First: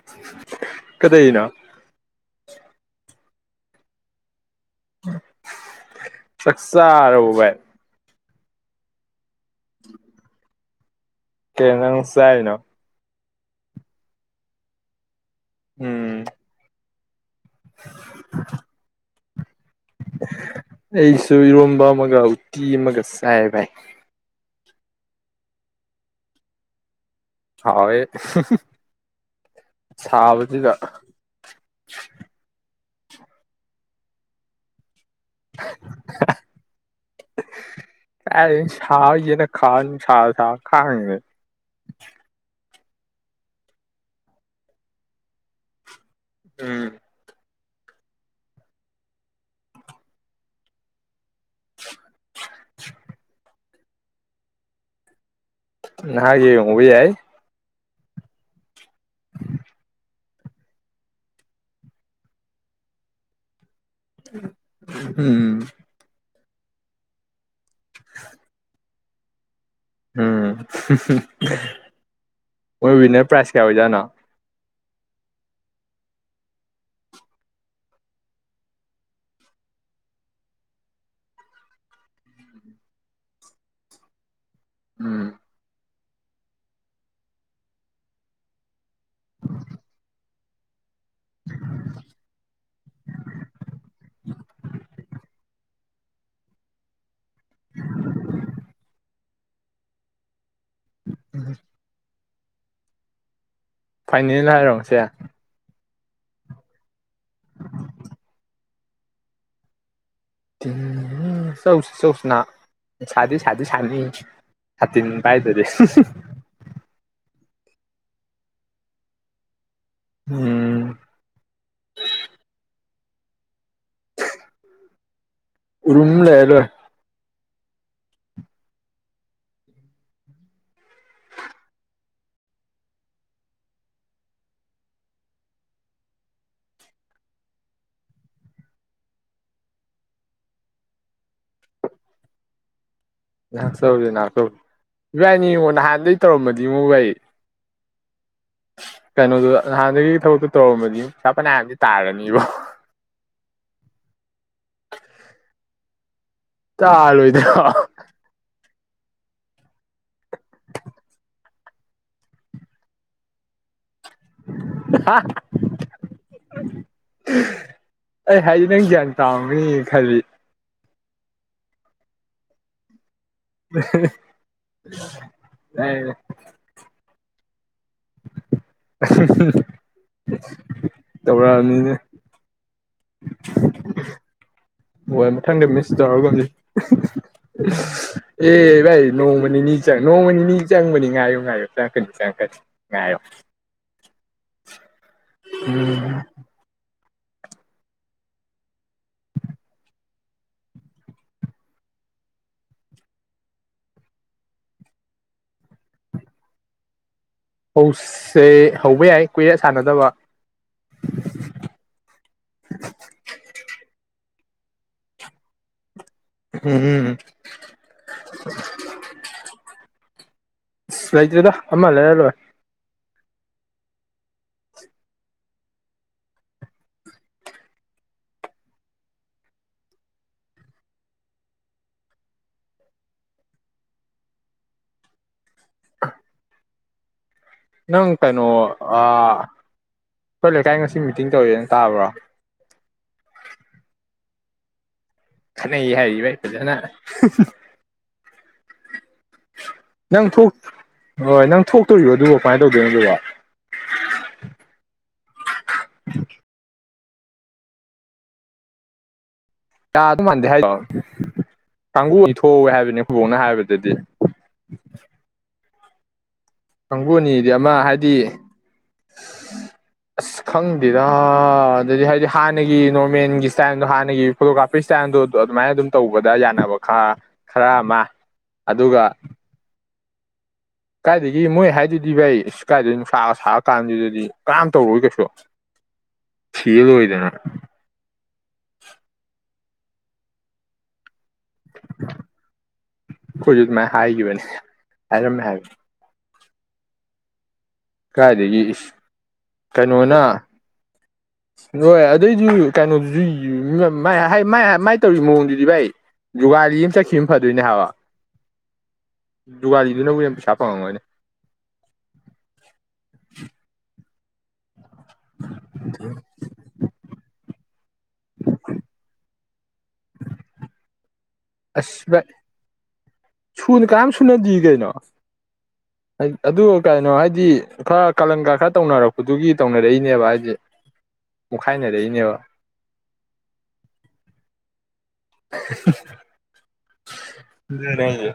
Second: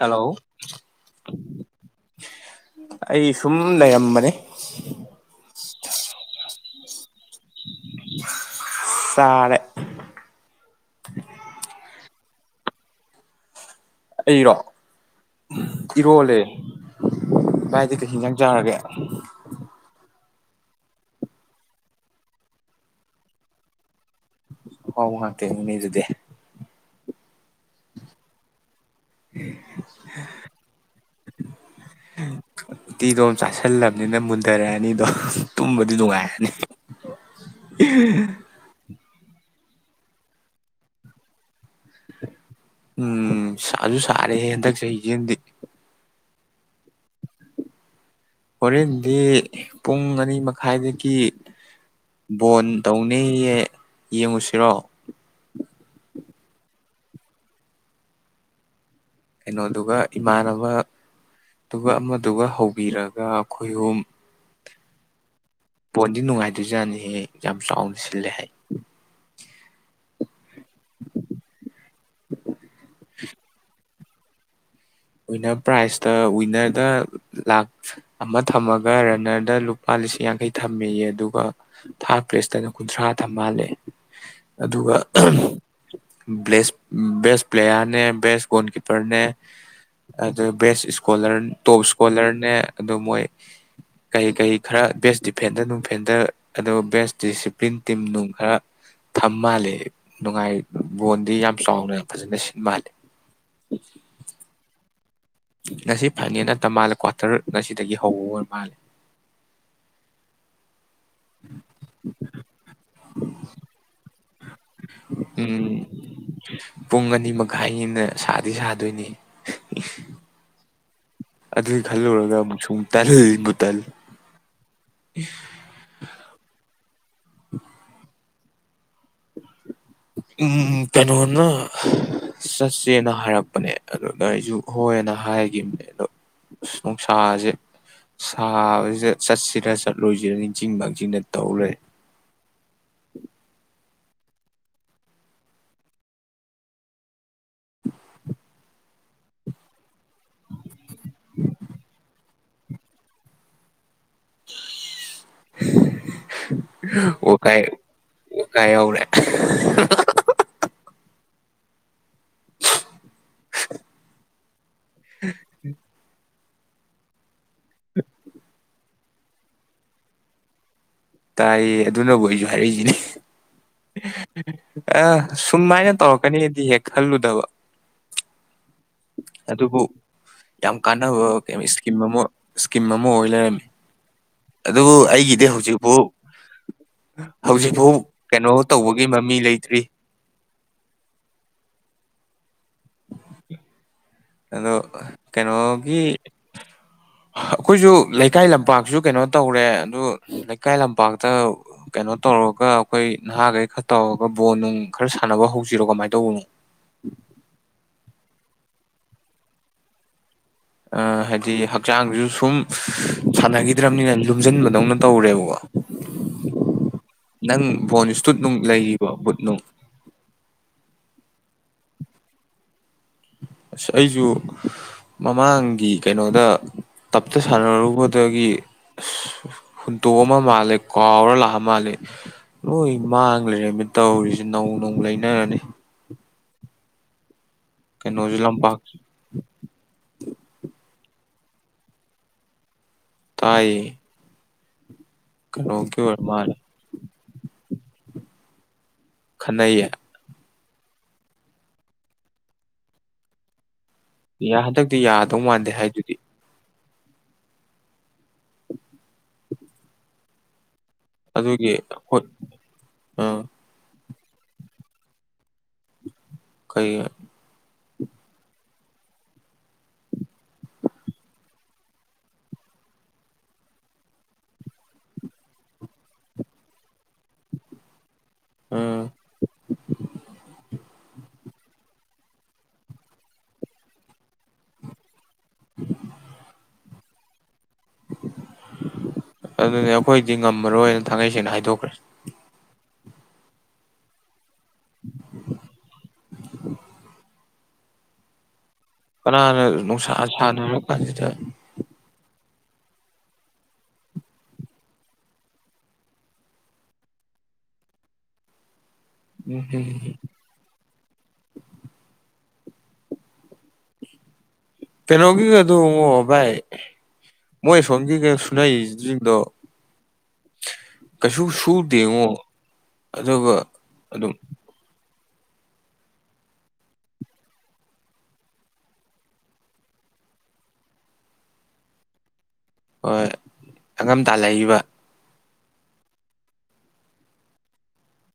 Hello ꯀꯗꯩꯅꯣ ꯑꯩ ꯁꯨꯝ ꯂꯩꯔꯝꯕꯅꯤ ꯆꯁꯥꯔꯣꯚꯥꯏ ꯇꯔꯦ [inaudible] ꯦ ꯅꯪꯁ ꯍꯥꯏꯅꯣ ꯑꯩꯔꯣ ꯎꯝ ꯏꯔꯕꯣꯂꯦ ꯚꯥꯏꯗꯤ ꯀꯩ ꯌꯥꯪꯖꯔꯒꯦ ꯑꯩꯁꯨ ꯏꯔꯣꯝꯕ ꯑꯃꯒ ꯎꯇꯤ ꯑꯃꯒ ꯆꯥꯏ ꯚꯥꯏ ꯍ ꯋꯥꯇ ꯎ ꯑꯗꯨꯗꯤ ꯍꯥꯎꯦ ꯁꯥꯕꯁꯤꯗ ꯎꯇꯤꯗꯣ ꯑꯃꯝ ꯆꯥꯥꯁꯜꯂꯕꯅꯤꯅ ꯃꯨꯟꯊꯔꯛꯑꯅꯤꯗꯣ ꯇꯨꯝꯕꯗꯤ ꯅꯨꯡꯉꯥꯏꯔꯅꯤ ꯅ ꯈ ꯊ ꯈꯥꯦ ꯎꯝ ꯁꯥꯁꯨ ꯁꯥꯔꯦꯍꯦ ꯍꯟꯗꯛ ꯆꯍꯤ ꯏꯁꯦꯗꯤ ꯎꯝ ꯍꯣꯔꯦꯟꯗꯤ ꯄꯨꯡ ꯑꯅꯤ ꯃꯈꯥꯏꯗꯒꯤ ꯕꯣꯟ ꯇꯧꯅꯩꯌꯦ ꯌꯦꯡꯉꯨꯁꯤꯔꯣ ꯅꯒꯤꯦ ꯎꯕꯤ ꯍꯥꯏꯏ ꯀꯩꯅꯣꯗꯨꯒ ꯏꯃꯥꯟꯅꯕꯗꯨꯒ ꯑꯃꯗꯨꯒ ꯍꯧꯕꯤꯔꯒ ꯈꯍꯣꯝ ꯍꯝ ꯄꯣꯟꯗꯤ ꯅꯨꯡꯉꯥꯏ ꯗꯤꯖꯥꯏꯟꯁꯤꯦ ꯌꯥꯝ ꯆꯥꯎꯅ ꯁꯤꯜꯂꯦ ꯍꯥꯏ ꯎꯝ ꯃꯣꯏ ꯋꯤꯟꯅꯔ ꯄ꯭ꯔꯥꯏꯖ ꯀꯌꯥ ꯑꯣꯏꯖꯥꯠꯅꯣ ꯤꯟꯅꯔ ꯄ꯭ꯔꯥꯏꯖꯇ ꯋꯤꯟꯅꯔꯗ ꯂꯥꯛ ꯑꯃ ꯊꯝꯃꯒ ꯔꯟꯅꯔꯗ ꯂꯨꯄꯥ ꯂꯤꯁꯤꯡ ꯌꯥꯡꯈꯩ ꯊꯝꯃꯦꯌꯦ ꯑꯗꯨꯒ ꯊꯥ ꯄ꯭ꯂꯦꯁꯇꯅ ꯀꯨꯟꯊ꯭ꯔꯥ ꯊꯝꯍꯜꯂꯦ ꯑꯗꯨꯒ ꯎꯝ ꯦꯁ ꯦꯁ ꯄ꯭ꯂꯦꯌꯔꯅꯦ ꯦꯁ ꯣꯜꯀꯤꯄꯔꯅꯦ ꯑꯗꯨ ꯕꯦꯁ ꯏꯁꯀꯣꯂꯔ ꯇꯣꯞ ꯏꯁꯀꯣꯂꯔꯅꯦ ꯑꯗꯨ ꯃꯣꯏ ꯀꯩꯀꯩ ꯈꯔ ꯕꯦꯁ ꯗꯤꯐꯦꯟꯗꯔ ꯅꯨꯡ ꯐꯦꯟꯗꯔ ꯑꯗꯨ ꯕꯦꯁ ꯗꯤꯁꯤꯄ꯭ꯂꯤꯟ ꯇꯤꯝ ꯅꯨꯡ ꯈꯔ ꯊꯝ ꯃꯥꯜꯜꯂꯤꯦ ꯅꯨꯡꯉꯥꯏ ꯕꯣꯟꯗꯤ ꯌꯥꯝ ꯆꯥꯎꯅ ꯌꯥꯝ ꯐꯖꯅ ꯁꯤ ꯃꯥꯅꯦ ꯐꯥꯏꯅꯦꯜ ꯍꯥꯏꯔꯣꯁꯦ ꯉꯁꯤ ꯐꯥꯏꯅꯦꯜ ꯅꯠꯇ ꯃꯥꯜꯂꯦ ꯀ꯭ꯋꯥꯇꯔ ꯉꯁꯤꯗꯒꯤ ꯍꯧꯕ ꯑꯣꯏ ꯃꯥꯜꯂꯦ ꯍꯝ ꯎꯝ ꯆꯧꯁꯤ ꯆꯧꯁꯤꯅ ꯁꯥꯗꯣꯏ ꯁꯥꯗꯣꯏ ꯁꯥꯥꯟꯅ ꯍꯥꯅ ꯄꯥꯏ ꯇꯔꯦ ꯈꯥꯏꯉꯅ ꯁꯥꯗꯤ ꯁꯥꯗꯣꯏꯅꯤ ꯎꯝ ꯑꯗꯨ ꯈꯜꯒ ꯁꯨꯝ ꯇꯜ ꯏꯕꯨ ꯇꯜ ꯎ ꯎꯔꯝ ꯂꯩꯔ ꯎꯝ ꯀꯩꯅꯣꯅ ꯆꯠꯁꯦꯅ ꯍꯥꯏꯔꯛꯄꯅꯦ ꯑꯗꯨꯗ ꯑꯩꯁꯨ ꯍꯣꯏꯅ ꯍꯥꯏꯈꯤꯕꯅꯦ ꯑꯗꯣ ꯁꯅꯨꯡꯁꯥꯁꯦ ꯁꯥ ꯆꯠꯁꯤꯔ ꯆꯠꯂꯣꯏꯁꯤꯔ ꯅꯤꯡꯁꯤꯡꯤꯡꯕꯁꯤꯡꯤꯡꯅ ꯇꯧꯔꯦ ꯉꯥꯛꯆꯧꯔꯤꯦ ꯉꯥꯛꯆꯧꯔꯤꯦ ꯏꯕꯥꯏꯅꯤ ꯌꯦꯡꯉꯣ ꯅꯍꯥꯟꯩ ꯇꯧꯔꯃꯗꯤ ꯏꯉꯣ ꯚꯥꯏ [inaudible] ꯀꯩꯅꯣ ꯑꯗꯨ ꯍꯗꯒꯤ ꯊꯕꯛꯇꯣ ꯇꯧꯔꯝꯃꯅꯤ ꯄꯄꯅꯥꯝꯗꯤ ꯇꯥꯔꯅꯤꯕ ꯑꯣ ꯀꯥꯏ ꯇꯥꯔꯣꯏꯗ꯭ꯔꯣ ꯑꯣ ꯀꯥꯏ ꯑꯧꯔ [inaudible] [inaudible] ꯑꯩ ꯍꯥꯏꯗꯤ ꯅꯪ ꯒ꯭ꯌꯥꯟ ꯇꯥꯅꯤ ꯈꯜꯂꯤ ꯇꯥꯏꯌꯦ ꯑꯗꯨꯅꯕꯨ ꯑꯩꯁꯨ ꯍꯥꯏꯔꯛꯏꯁꯤꯅꯤ ꯑ ꯁꯨꯃꯥꯏꯅ ꯑꯩ ꯇꯧꯔꯛꯀꯅꯤꯗꯤ ꯍꯦꯛ ꯈꯜꯂꯨꯗꯕ ꯑꯗꯨꯕꯨ ꯌꯥꯝ ꯀꯥꯟꯅꯕ ꯀ ꯇꯧꯔꯛꯑꯕꯅꯤꯅ ꯏꯁꯀꯤꯝ ꯑꯃ ꯏꯁꯀꯤꯝ ꯑꯃ ꯑꯣꯏ ꯂꯩꯔꯝꯃꯤ ꯑꯗꯨꯕꯨ ꯍꯣꯏ ꯑꯩꯒꯤꯗꯤ ꯃꯊꯪꯗ ꯍꯧꯖꯤꯛ ꯃꯤꯁ ꯀꯩꯅꯣ ꯑꯦ ꯇꯧꯕꯒꯤ ꯚꯥꯏ ꯃꯃꯤ ꯅꯣꯡꯃ ꯅꯤꯅꯤ ꯂꯩꯇ꯭ꯔꯤ ꯆ ꯅꯣꯡꯃꯅꯤ ꯅꯤꯅꯤ ꯆꯪꯕꯅꯤ ꯉꯥꯏꯌꯨ ꯉꯥꯏꯌꯨ ꯆꯪꯉꯛꯀꯅꯤ ꯆꯪꯉꯛꯀꯅꯤ ꯉꯥꯏꯌꯣ ꯑꯗꯣ ꯀꯩꯅꯣꯒꯤ ꯑꯩꯈꯣꯏꯁꯨ ꯂꯩꯀꯥꯏ ꯂꯝꯄꯥꯛꯁꯨ ꯀꯩꯅꯣ ꯇꯧꯔꯦ ꯑꯗꯨ ꯂꯩꯀꯥꯏ ꯂꯝꯄꯥꯛꯇ ꯀꯩꯅꯣ ꯇꯧꯔꯒ ꯑꯩꯈꯣꯏ ꯅꯍꯥꯈꯩ ꯈꯔ ꯇꯧꯔꯒ ꯕꯣꯟ ꯅꯨꯡ ꯈꯔ ꯁꯥꯟꯅꯕ ꯍꯧꯁꯤꯔꯣ ꯀꯃꯥꯏꯅ ꯇꯧꯕꯅꯣ ꯍꯧꯁꯦ ꯍꯧꯕ ꯌꯥꯏ ꯀꯨꯏꯔꯦ ꯁꯥꯟꯅꯗꯕ ꯑ ꯍꯥꯏꯗꯤ ꯍꯛꯆꯥꯡꯁꯨ ꯁꯨꯝ ꯁꯥꯟꯅꯈꯤꯗ꯭ꯔꯕꯅꯤꯅ ꯂꯨꯝꯁꯤꯟꯕꯗꯧꯅ ꯇꯧꯔꯦꯕꯀꯣ ꯎꯝ ꯅꯪ ꯕꯣꯜ ꯁꯇꯨꯠ ꯅꯨꯡ ꯂꯩꯈꯤꯕꯣ ꯕꯨꯠ ꯅꯨꯡ ꯂꯩꯇ꯭ꯔꯤꯗ ꯑꯃ ꯂꯩꯔ ꯂꯣꯏꯔꯦ ꯑꯁ ꯑꯩꯁꯨ ꯃꯃꯥꯡꯒꯤ ꯀꯩꯅꯣꯗ ꯇꯞꯇ ꯁꯥꯟꯅꯔꯨꯕꯗꯒꯤ ꯑꯁ ꯍꯨꯟꯇꯣꯛ ꯑꯃ ꯃꯥꯜꯂꯦ ꯀꯥꯎꯔ ꯂꯥꯛꯑ ꯃꯥꯜꯂꯦ ꯂꯣꯏ ꯃꯥꯡ ꯂꯩꯔꯝꯃꯤ ꯇꯧꯔꯤꯁꯦ ꯅꯧꯅ ꯑꯃꯨꯛ ꯂꯩꯅꯔꯅꯤ ꯅꯪ ꯀꯩꯅꯣꯁꯨ ꯀꯩꯅꯣ ꯂꯝꯄꯥꯛꯁꯨ ꯑ ꯑꯈꯣꯏ ꯂꯩꯀꯥꯏ ꯉꯁꯤ ꯃꯤꯇꯤꯡ ꯇꯧꯋꯦꯅ ꯇꯥꯕ꯭ꯔꯣ ꯇꯥꯏ ꯈꯠꯅꯩ ꯍꯥꯏꯔꯤꯌꯦ ꯏꯚꯥꯏ ꯃꯥꯜꯂꯦ ꯐꯖꯅ [inaudible] ꯈꯠꯅꯩꯌꯦ ꯅꯪ ꯊꯣꯛ ꯍꯣꯏ ꯅꯪ ꯊꯣꯛꯇꯣꯔꯤꯕꯣ ꯑꯗꯨꯕꯣ ꯀꯃꯥꯏꯅ ꯇꯧꯗꯣꯏꯅꯣ ꯑꯗꯨꯕꯣ ꯍꯟꯗꯛꯇꯤ ꯌꯥꯗꯧ ꯃꯥꯟꯗꯦ ꯍꯥꯏꯗꯨꯗꯤ ꯌꯥꯗꯧ ꯃꯥꯟꯗꯦ ꯍꯥꯏꯗꯔꯣ ꯑꯗꯨꯒꯤ ꯀꯥꯡꯕꯨ ꯍꯣꯏ ꯑꯃ ꯊꯣꯛꯍꯧꯋꯦ ꯍꯥꯏꯕꯅꯤ ꯈꯨꯕꯣꯛꯅ ꯑꯥ ꯍꯥꯏꯕꯗꯗꯤ [inaudible] ꯀꯩ ꯀꯥꯡꯕꯨ ꯑꯃ ꯍꯥꯏ ꯗꯤ ꯑꯁ ꯈꯪꯗꯦꯗ ꯑꯗꯨꯗꯤ ꯍꯥꯏꯗꯤ ꯍꯥꯟꯅꯒꯤ ꯅꯣꯔꯃꯦꯜꯒꯤ ꯏꯁꯇꯥꯏꯜꯗꯣ ꯍꯥꯟꯅꯒꯤ ꯐꯣꯇꯣꯒ꯭ꯔꯥꯐꯤ ꯏꯁꯇꯥꯏꯜꯗꯣ ꯑꯗꯨꯃꯥꯏꯅ ꯑꯗꯨꯝ ꯇꯧꯕꯗ ꯌꯥꯅꯕ ꯈ ꯈꯔ ꯑꯃ ꯎꯝ ꯑꯗꯨꯒ ꯏ ꯃꯣꯏ ꯍꯥꯏꯗꯨꯗꯤ ꯚꯥꯏ ꯁꯤ ꯀꯥꯏꯗ ꯅꯨꯡꯁꯥꯒ ꯁꯥꯔ ꯀꯥꯟꯗꯨꯗꯗꯤ ꯀꯅꯥꯝ ꯇꯧꯔꯣꯏ ꯀꯩꯁꯨ ꯁꯤꯜ ꯑꯣꯏ ꯗꯅ [inaudible] ꯑꯗꯨꯅꯦ ꯑꯩꯈꯣꯏꯗꯤ ꯉꯝꯃꯔꯣꯏ ꯊꯥꯡꯒꯩ ꯁꯦꯡꯅ ꯍꯥꯏꯗꯣꯛꯈ꯭ꯔꯦ ꯀꯣꯏ ꯃ ꯍꯥꯏ ꯍꯥꯏꯒꯤꯕꯅꯤ ꯑꯔꯝ ꯍꯥꯏꯔ ꯀꯥꯏꯗꯦ ꯏ ꯀꯅꯥꯅ ꯅꯨꯡꯁꯥ ꯁꯥꯅ ꯀꯥꯟꯁꯤꯗ ꯍꯣꯏ ꯑꯗꯨꯏꯁꯨ ꯀꯩꯅꯣꯗꯨꯁꯨ ꯃꯥꯏ ꯇꯧꯔꯤꯕ ꯃꯑꯣꯡꯗꯨꯗꯤ ꯚꯥꯏ ꯖꯨꯒꯥꯂꯤ ꯑꯃ ꯆꯠꯈꯤꯕ ꯑꯃ ꯐꯗꯣꯏꯅꯦ ꯍꯥꯏꯕ ꯎꯝ ꯎꯝ ꯖꯒꯥꯗꯨꯅꯕꯨ ꯌꯥꯝ ꯄꯩꯁꯥ ꯐꯪꯉꯝꯃꯣꯏꯅꯦ [inaudible] [inaudible] ꯄꯩꯅꯣꯒꯤ ꯀ ꯑꯗꯨꯉ ꯥꯏ ꯃꯣꯏ ꯁꯒꯤꯀ ꯁꯅꯥꯏꯗꯣ ꯑꯁꯚ ꯑꯗꯨꯒ ꯁꯨꯅ ꯀꯔꯝ ꯑꯗꯨꯝ ꯁꯨꯅꯗꯤ ꯀꯩꯅꯣ ꯑꯗꯨ ꯀꯩꯅꯣ ꯍꯥꯏꯗꯤ ꯈꯔ ꯀꯥꯂꯪꯒꯥ ꯈꯔ ꯇꯧꯅꯔꯛꯄꯗꯨꯒꯤ ꯇꯧꯅꯔꯛꯏꯅꯦꯕ ꯍꯥꯏꯗꯤ ꯃꯨꯛꯈꯥꯏꯅꯔꯛꯏꯅꯦꯕ ꯍꯣꯏ ꯑꯉꯝꯇꯥꯂꯛꯏꯕ ꯂꯩꯔ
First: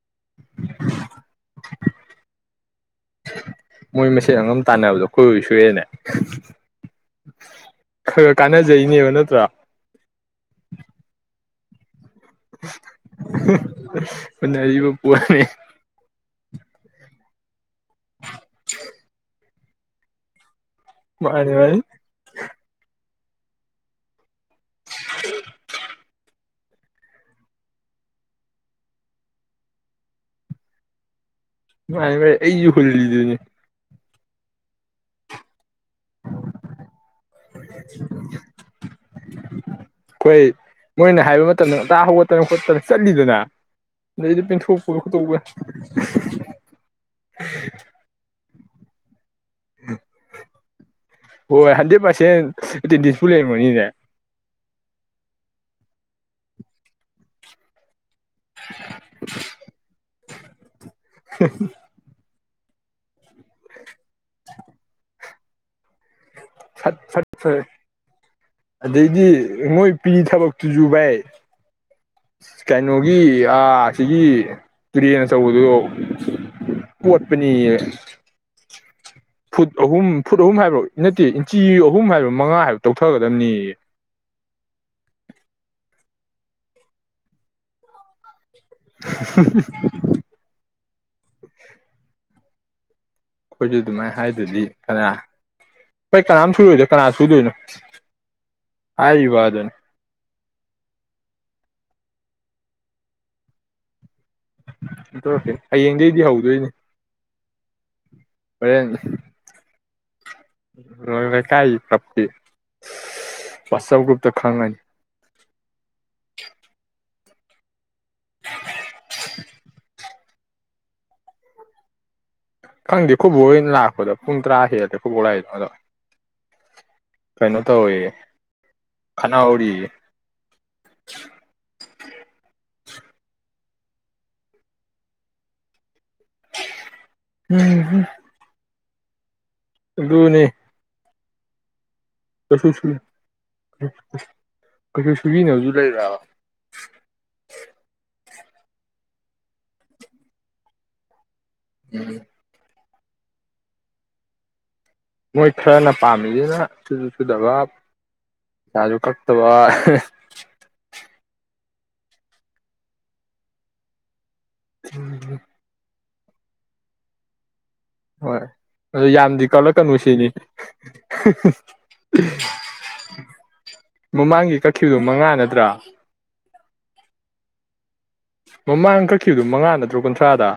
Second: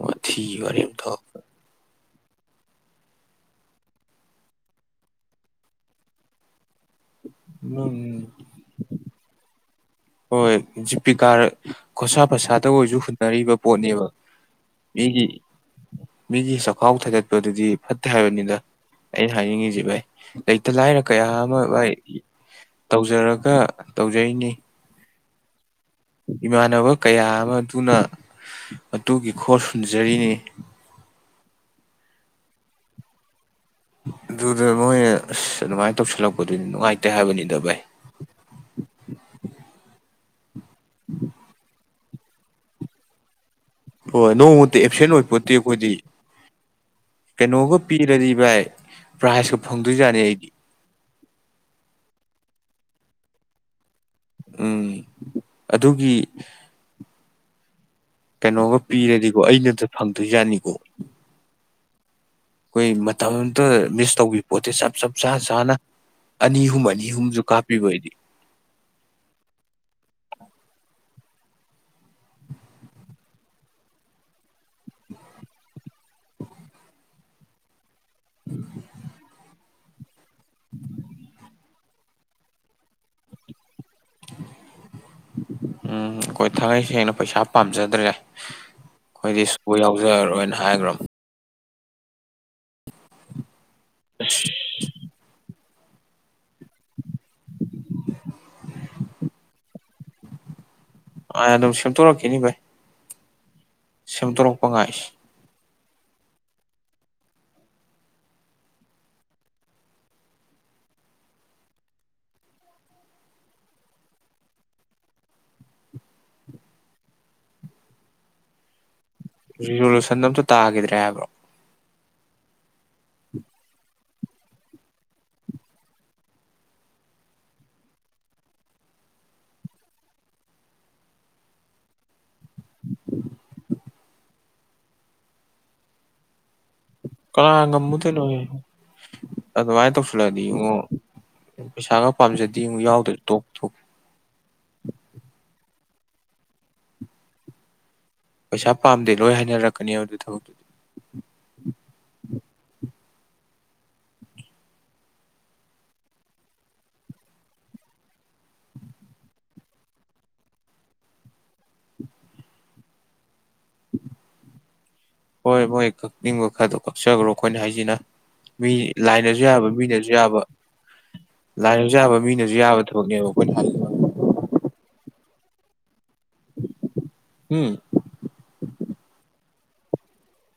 ꯃ ꯊ ꯋꯥꯔꯤꯝ ꯊ ꯃꯣꯏ ꯃꯁꯦꯟ ꯑꯉꯝ ꯇꯥꯟꯅꯕꯗꯣ ꯀꯣꯏ ꯁꯨꯨꯔꯦꯅꯦ ꯎꯝ ꯈꯔ ꯀꯥꯟꯅꯖꯩꯅꯦꯕ ꯅꯠꯇ꯭ꯔꯥ ꯍꯣꯏ ꯖꯤꯄꯤꯀꯥ ꯈꯣꯁꯥ ꯄꯁꯥꯗ ꯑꯣꯏꯁꯨ ꯍꯨꯟꯅꯔꯤꯕ ꯄꯣꯠꯅꯦꯕ ꯍꯨꯟꯅꯔꯤꯕ ꯃꯤꯒꯤ ꯄꯣꯠꯅꯤ ꯃꯤꯒꯤ ꯆꯈꯥꯎ ꯊꯥꯒꯠꯄꯗꯨꯗꯤ ꯐꯠꯇꯦ ꯍꯥꯏꯕꯅꯤꯗ ꯑꯩꯅ ꯍꯥꯏꯅꯤꯡꯉꯁꯤ ꯚꯥꯏ ꯂꯥꯏꯔ ꯀꯌꯥ ꯃꯥꯅꯤ ꯑꯃ ꯃꯥꯅꯤ ꯇꯧꯖ ꯐꯖꯔꯒ ꯇꯧꯖꯩꯅꯤ ꯍ ꯏꯃꯥꯟꯅꯕ ꯀꯌꯥ ꯑꯃ ꯑꯗꯨꯅ ꯑꯗꯨꯒꯤ ꯈꯣꯜ ꯍꯨꯟꯖꯔꯤꯅꯤ ꯃꯥ ꯑꯩꯁꯨ ꯈꯣꯜꯂꯤ ꯂꯗꯅꯦ ꯗ ꯃꯍ ꯑꯗꯨꯃꯥꯏꯅ ꯇꯧꯁꯤꯜꯂꯛꯄꯗꯨ ꯅꯨꯡꯉꯥꯏꯇꯦ ꯍꯥꯏꯕꯅꯤꯗ ꯚꯥꯏ ꯀꯣꯏ ꯃꯣꯏꯅ ꯍꯥꯏꯕ ꯃꯇꯝꯗ ꯆꯥ ꯍꯧꯒꯠꯇꯅ ꯈꯣꯠꯇꯅ ꯆꯠꯂꯤꯗꯅ ꯍꯣꯏ ꯑꯗꯩꯗꯤ ꯅꯣꯡꯃꯨꯇꯤ ꯄꯦꯟꯊꯣꯛꯄ ꯑꯦꯞꯁꯦꯟ ꯑꯣꯏ ꯈꯣꯠꯇꯣꯛꯄ ꯄꯣꯠꯇꯦ ꯑꯩꯈꯣꯏꯗꯤ ꯀꯩꯅꯣꯒ ꯄꯤꯔꯗꯤ ꯚꯥꯏ ꯄ꯭ꯔꯥꯏꯖꯀ ꯐꯪꯗꯣꯏꯖꯥꯠꯅꯤ ꯑꯩꯗꯤ ꯍꯣꯏ ꯍꯟꯗ꯭ꯔꯦꯠ ꯄꯥꯔꯁꯦꯟ ꯗꯤꯁꯄꯨ ꯂꯩꯔꯝꯃꯅꯤꯅꯦ ꯎꯝ ꯑꯗꯨꯒꯤ ꯀꯩꯅꯣꯒ ꯄꯤꯔꯗꯤꯀꯣ ꯑꯩꯅꯗ ꯐꯪꯗꯣꯏ ꯌꯥꯅꯤꯀꯣ ꯑꯩꯣꯏ ꯃ ꯃꯤ ꯇꯧꯈꯤꯕ ꯄꯣꯠꯇꯁꯦ ꯆꯞ ꯆꯥꯞ ꯆꯥ ꯆꯥꯅ ꯑꯅꯤ ꯑꯍꯨꯝ ꯁꯠ ꯑꯅꯤ ꯁꯠ ꯑꯍꯨꯝꯁꯨ ꯀꯥꯞꯄꯤꯕ ꯑꯩꯗꯤ ꯑꯗꯩꯗꯤ ꯃꯣꯏ ꯄꯤ ꯊꯕꯛꯇꯨꯁꯨꯨ ꯚꯥꯏ ꯀꯩꯅꯣꯒꯤ ꯁꯤꯒꯤ ꯇꯨꯔꯦꯟ ꯑꯆꯧꯕꯗꯨꯣ ꯀꯣꯠꯄꯅꯤꯌꯦ ꯐꯨꯠ ꯑꯍꯨꯝ ꯐꯨꯠ ꯑꯍꯨꯝ ꯍꯥꯏꯕ꯭ꯔꯣ ꯏ ꯅꯠꯇꯦ ꯏꯟꯆꯤ ꯄꯍꯨꯝ ꯍꯥꯏꯕ ꯃꯉꯥ ꯍꯥꯏꯕ ꯇꯧꯊꯒꯗꯕꯅꯤꯌꯦ ꯎꯝ ꯑꯩꯈꯣꯏ ꯊꯥꯡꯏ ꯁꯦꯡꯅ ꯄꯩꯁꯥ ꯄꯥꯝꯖꯗ꯭ꯔꯦ ꯑꯩꯈꯣꯏꯗꯤ ꯁꯄ ꯌꯥꯎꯖꯔꯔꯣꯏꯅ ꯍꯥꯏꯈ꯭ꯔꯣ ꯑꯩꯈꯣꯏꯁꯨ ꯑꯗꯨꯃꯥꯏꯅ ꯍꯥꯏꯗꯨꯗꯤ ꯐꯔ ꯄꯩ ꯀꯅꯥꯝ ꯁꯨ ꯂꯑꯣꯗ ꯀꯅꯥ ꯁꯨꯗꯣꯏꯅ ꯍꯥꯏꯔꯤ ꯋꯥꯗ ꯑꯗꯨꯅꯤ ꯑꯩ ꯑꯗꯨꯝ ꯁꯦꯝꯠꯇꯣꯔꯛꯀꯦꯅꯤ ꯚꯩ ꯁꯦꯝꯗꯣꯔꯛꯄ ꯉꯥꯏ ꯍꯌꯦꯡꯗꯒꯤꯗꯤ ꯍꯧꯗꯣꯏꯅꯤ ꯍꯣꯔꯦꯟ ꯂꯩꯀꯥꯏꯒꯤ ꯀ꯭ꯂꯞꯀꯤꯤ ꯋꯥꯆꯞ ꯒ꯭ꯔꯨꯞꯇ ꯈꯪꯉꯅꯤ [inaudible] ꯔꯤꯖꯣꯂꯨꯁꯟ ꯑꯝꯇ ꯇꯥꯈꯤꯗ꯭ꯔꯦ ꯍꯥꯏꯕ꯭ꯔꯣ ꯈꯪꯗꯦ ꯈꯨꯕꯣꯏ ꯂꯥꯛꯄꯗꯣ ꯄꯨꯡ ꯇꯔꯥ ꯍꯦꯜꯂꯂꯦ ꯈꯨꯕꯂꯥꯏꯗꯣ ꯑꯗꯣ ꯀꯩꯅꯣ ꯇꯧꯋꯦ ꯈꯅꯥꯎꯔꯤ ꯀꯥ ꯉꯃꯨ ꯎꯝ ꯊ ꯂꯣꯏꯦ ꯑꯗꯋꯥꯏꯣ ꯐꯂꯗꯤ ꯑꯗꯨꯅꯦ ꯁ ꯄꯥꯝꯖꯗꯦ ꯑꯃꯨꯛ ꯌꯥꯎꯗ꯭ꯔꯦ ꯇꯣꯛꯞ ꯇꯣꯛ ꯀꯁꯨ ꯁꯨꯕꯤꯅꯦ ꯍꯧꯖ ꯂꯩ ꯄꯩꯁꯥ ꯄꯥꯝꯗꯦ ꯂꯣꯏ ꯍꯥꯏꯅꯔꯛꯀꯅꯤ ꯑꯗꯨ ꯊꯕꯛꯇꯨꯗꯤ ꯎꯝ ꯃꯣꯏ ꯈꯔꯅ ꯄꯥꯝꯃꯤꯁꯤꯅ ꯁꯨꯁꯨ ꯁꯨꯗꯕ ꯄꯩꯁꯥꯁꯨ ꯀꯛꯇꯕ ꯎꯝ ꯍꯣꯏ ꯍꯣꯏ ꯅꯤꯡꯕ ꯈꯔꯣ ꯀꯞꯆꯈ꯭ꯔꯣ ꯑꯩꯈꯣꯏꯅ ꯍꯥꯏ ꯍꯣꯏ ꯑꯗꯨꯣ ꯌꯥꯝꯗꯤ ꯀꯥꯎꯂꯛꯀꯅꯨ ꯃꯤꯅꯁꯨ ꯁꯤꯅꯤ ꯌꯥꯕ ꯂꯥꯏꯔꯤꯛꯁꯨ ꯌꯥꯕ ꯃꯤꯅꯁꯨ ꯌꯥꯕ ꯊꯕꯛꯅꯦꯕ ꯑꯩꯈꯣꯏꯅ ꯍꯥꯏꯔꯤꯕ ꯃꯃꯥꯡꯒꯤ ꯐꯗꯨ ꯃꯉꯥ ꯅꯠꯇ꯭ꯔꯥ ꯎꯝ ꯃꯃꯥꯡ ꯀꯛꯈꯤꯕꯗꯨ ꯃꯉꯥ ꯅꯠꯇ꯭ꯔꯣ ꯀꯨꯟꯊ꯭ꯔꯥꯗ꯫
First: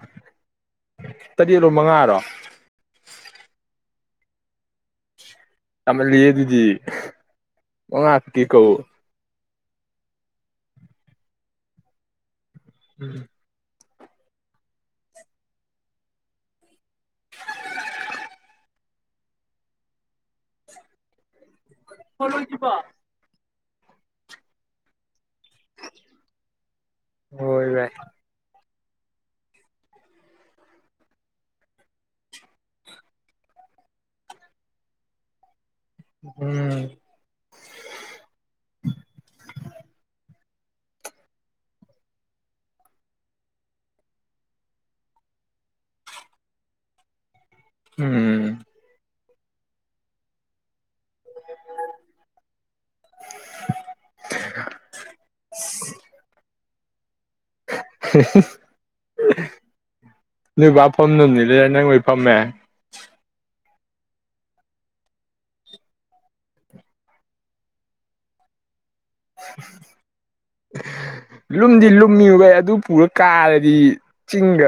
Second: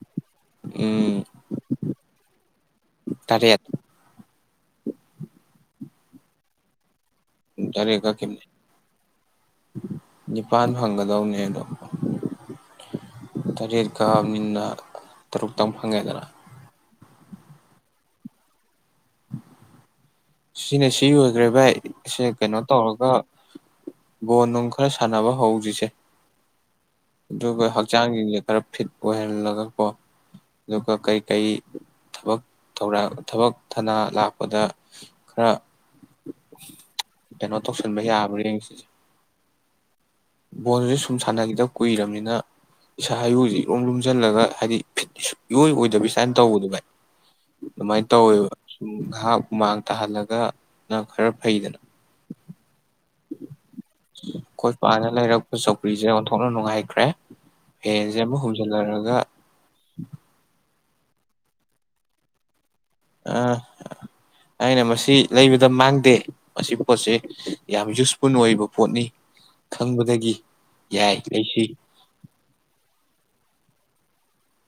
ꯎꯝ ꯇꯔꯦꯠꯔꯣ ꯃꯉꯥꯔꯣ ꯇꯔꯦꯠ ꯌꯥꯝꯃꯜꯂꯦꯍꯦ ꯑꯗꯨꯗꯤ ꯇꯔꯦꯠ ꯃꯉꯥ ꯀꯛꯈꯤꯅꯦ ꯈꯛꯀꯤ ꯀꯧ ꯅꯤꯄꯥꯟ ꯐꯪꯒꯗꯧꯅꯦ ꯑꯗꯣ ꯎꯝ ꯀꯛꯑꯅꯤꯅ ꯇꯔꯨꯛꯇꯪ ꯐꯪꯉꯦꯗꯅ꯫ ꯁꯤꯅ ꯁꯤ ꯑꯣꯏꯈ꯭ꯔꯦ ꯚꯥꯏ ꯁꯦ ꯀꯩꯅꯣ ꯇꯧꯔꯒ ꯕꯣꯜꯅꯨꯡ ꯈꯔ ꯁꯥꯟꯅꯕ ꯍꯧꯖꯤꯁꯦ ꯑꯗꯨꯒ ꯍꯣꯏ ꯚꯥꯏ ꯍꯛꯆꯥꯡꯁꯤꯡꯁꯦ ꯈꯔ ꯐꯤꯠ ꯑꯣꯏꯍꯜꯂꯒꯀꯣ ꯑꯗꯨꯒ ꯀꯩꯀꯩ ꯊꯕꯛ ꯊꯧ ꯊꯕꯛ ꯊꯅꯥ ꯂꯥꯛꯄꯗ ꯈꯔ ꯎꯝ ꯀꯩꯅꯣ ꯇꯧꯁꯤꯟꯕ ꯌꯥꯕ꯭ꯔꯥ ꯌꯦꯡꯁꯤꯁꯦ ꯕꯣꯜꯁꯦ ꯁꯨꯝ ꯁꯥꯟꯅꯈꯤꯗ ꯀꯨꯏꯔꯕꯅꯤꯅ ꯏꯁꯥ ꯏꯌꯨꯁꯦ ꯏꯔꯨꯝ ꯂꯨꯝꯁꯤꯜꯂꯒ ꯍꯥꯏꯗꯤ ꯐꯤꯠ ꯏꯑꯣꯏ ꯑꯣꯏꯗꯕꯤ ꯏꯁꯇꯥꯜ ꯇꯧꯕꯗꯣ ꯚꯥꯏ꯫ ꯑꯗꯨꯃꯥꯏꯅ ꯎꯝ ꯇꯧꯋꯦꯕ ꯁꯨꯝ ꯉꯥꯏꯍꯛ ꯍꯨꯃꯥꯡ ꯇꯥꯍꯜꯂꯒ ꯅ ꯈꯔ ꯐꯩꯗꯅ ꯑꯩꯈꯣꯏ ꯄꯥꯅ ꯂꯩꯔꯛꯄ ꯆꯧꯀ꯭ꯔꯤꯁꯦ ꯑꯣꯟꯊꯣꯛꯅ ꯅꯨꯡꯉꯥꯏꯈ꯭ꯔꯦ ꯐꯦꯟꯁꯦ ꯑꯃ ꯍꯨꯝꯖꯤꯜꯂꯔꯒ꯫ [unintelligible] ꯂꯣꯏ ꯐꯝꯃꯦ ꯑꯥ ꯑꯩꯅ ꯃꯁꯤ ꯂꯩꯕꯗ ꯃꯥꯡꯗꯦ ꯃꯁꯤ ꯄꯣꯠꯁꯦ ꯌꯥꯝ ꯌꯨꯁꯐꯨꯜ ꯑꯣꯏꯕ ꯄꯣꯠ ꯌꯥꯏ ꯂꯩꯁꯤ ꯂꯨꯝꯗꯤ ꯂꯨꯝꯃꯤꯕ ꯑꯗꯨ ꯄꯨꯔ ꯀꯥꯔꯗꯤ ꯆꯤꯡꯒ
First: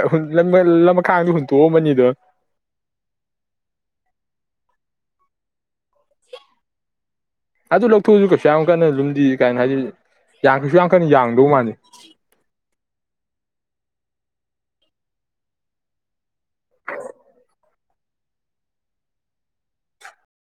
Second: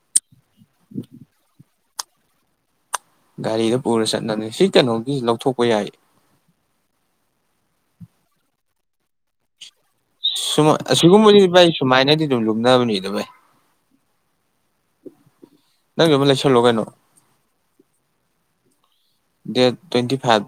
ꯂꯝꯈꯥꯡꯗ ꯍꯨꯟꯇꯣꯛꯑꯃꯅꯤ ꯗ ꯒꯥꯔꯤꯗ ꯄꯨꯔ ꯆꯠꯅꯕꯅꯤ ꯁꯤ ꯀꯩꯅꯣꯒꯤ ꯂꯧꯊꯣꯛꯄ ꯌꯥꯏ ꯑꯗꯨ ꯂꯧꯊꯣꯛꯎꯁꯨ ꯀꯩꯁꯨ ꯌꯥꯝ ꯀꯟꯅ ꯂꯨꯝꯗꯤ ꯀꯥꯏꯅ ꯍꯥꯏ ꯁꯨꯃ ꯑꯁꯤꯒꯨꯝꯕꯗꯤ ꯁꯨꯃꯥꯏꯅꯗꯤ ꯑꯗꯨꯝ ꯂꯨꯝꯅꯕꯅꯤꯗ ꯚꯥꯢ ꯅꯪꯁꯨ ꯑꯃ ꯂꯩꯁꯥꯜ ꯂꯣꯀꯩꯅꯣ ꯗꯦꯠ ꯇ꯭ꯋꯦꯟꯇꯤ ꯐꯥꯏꯚ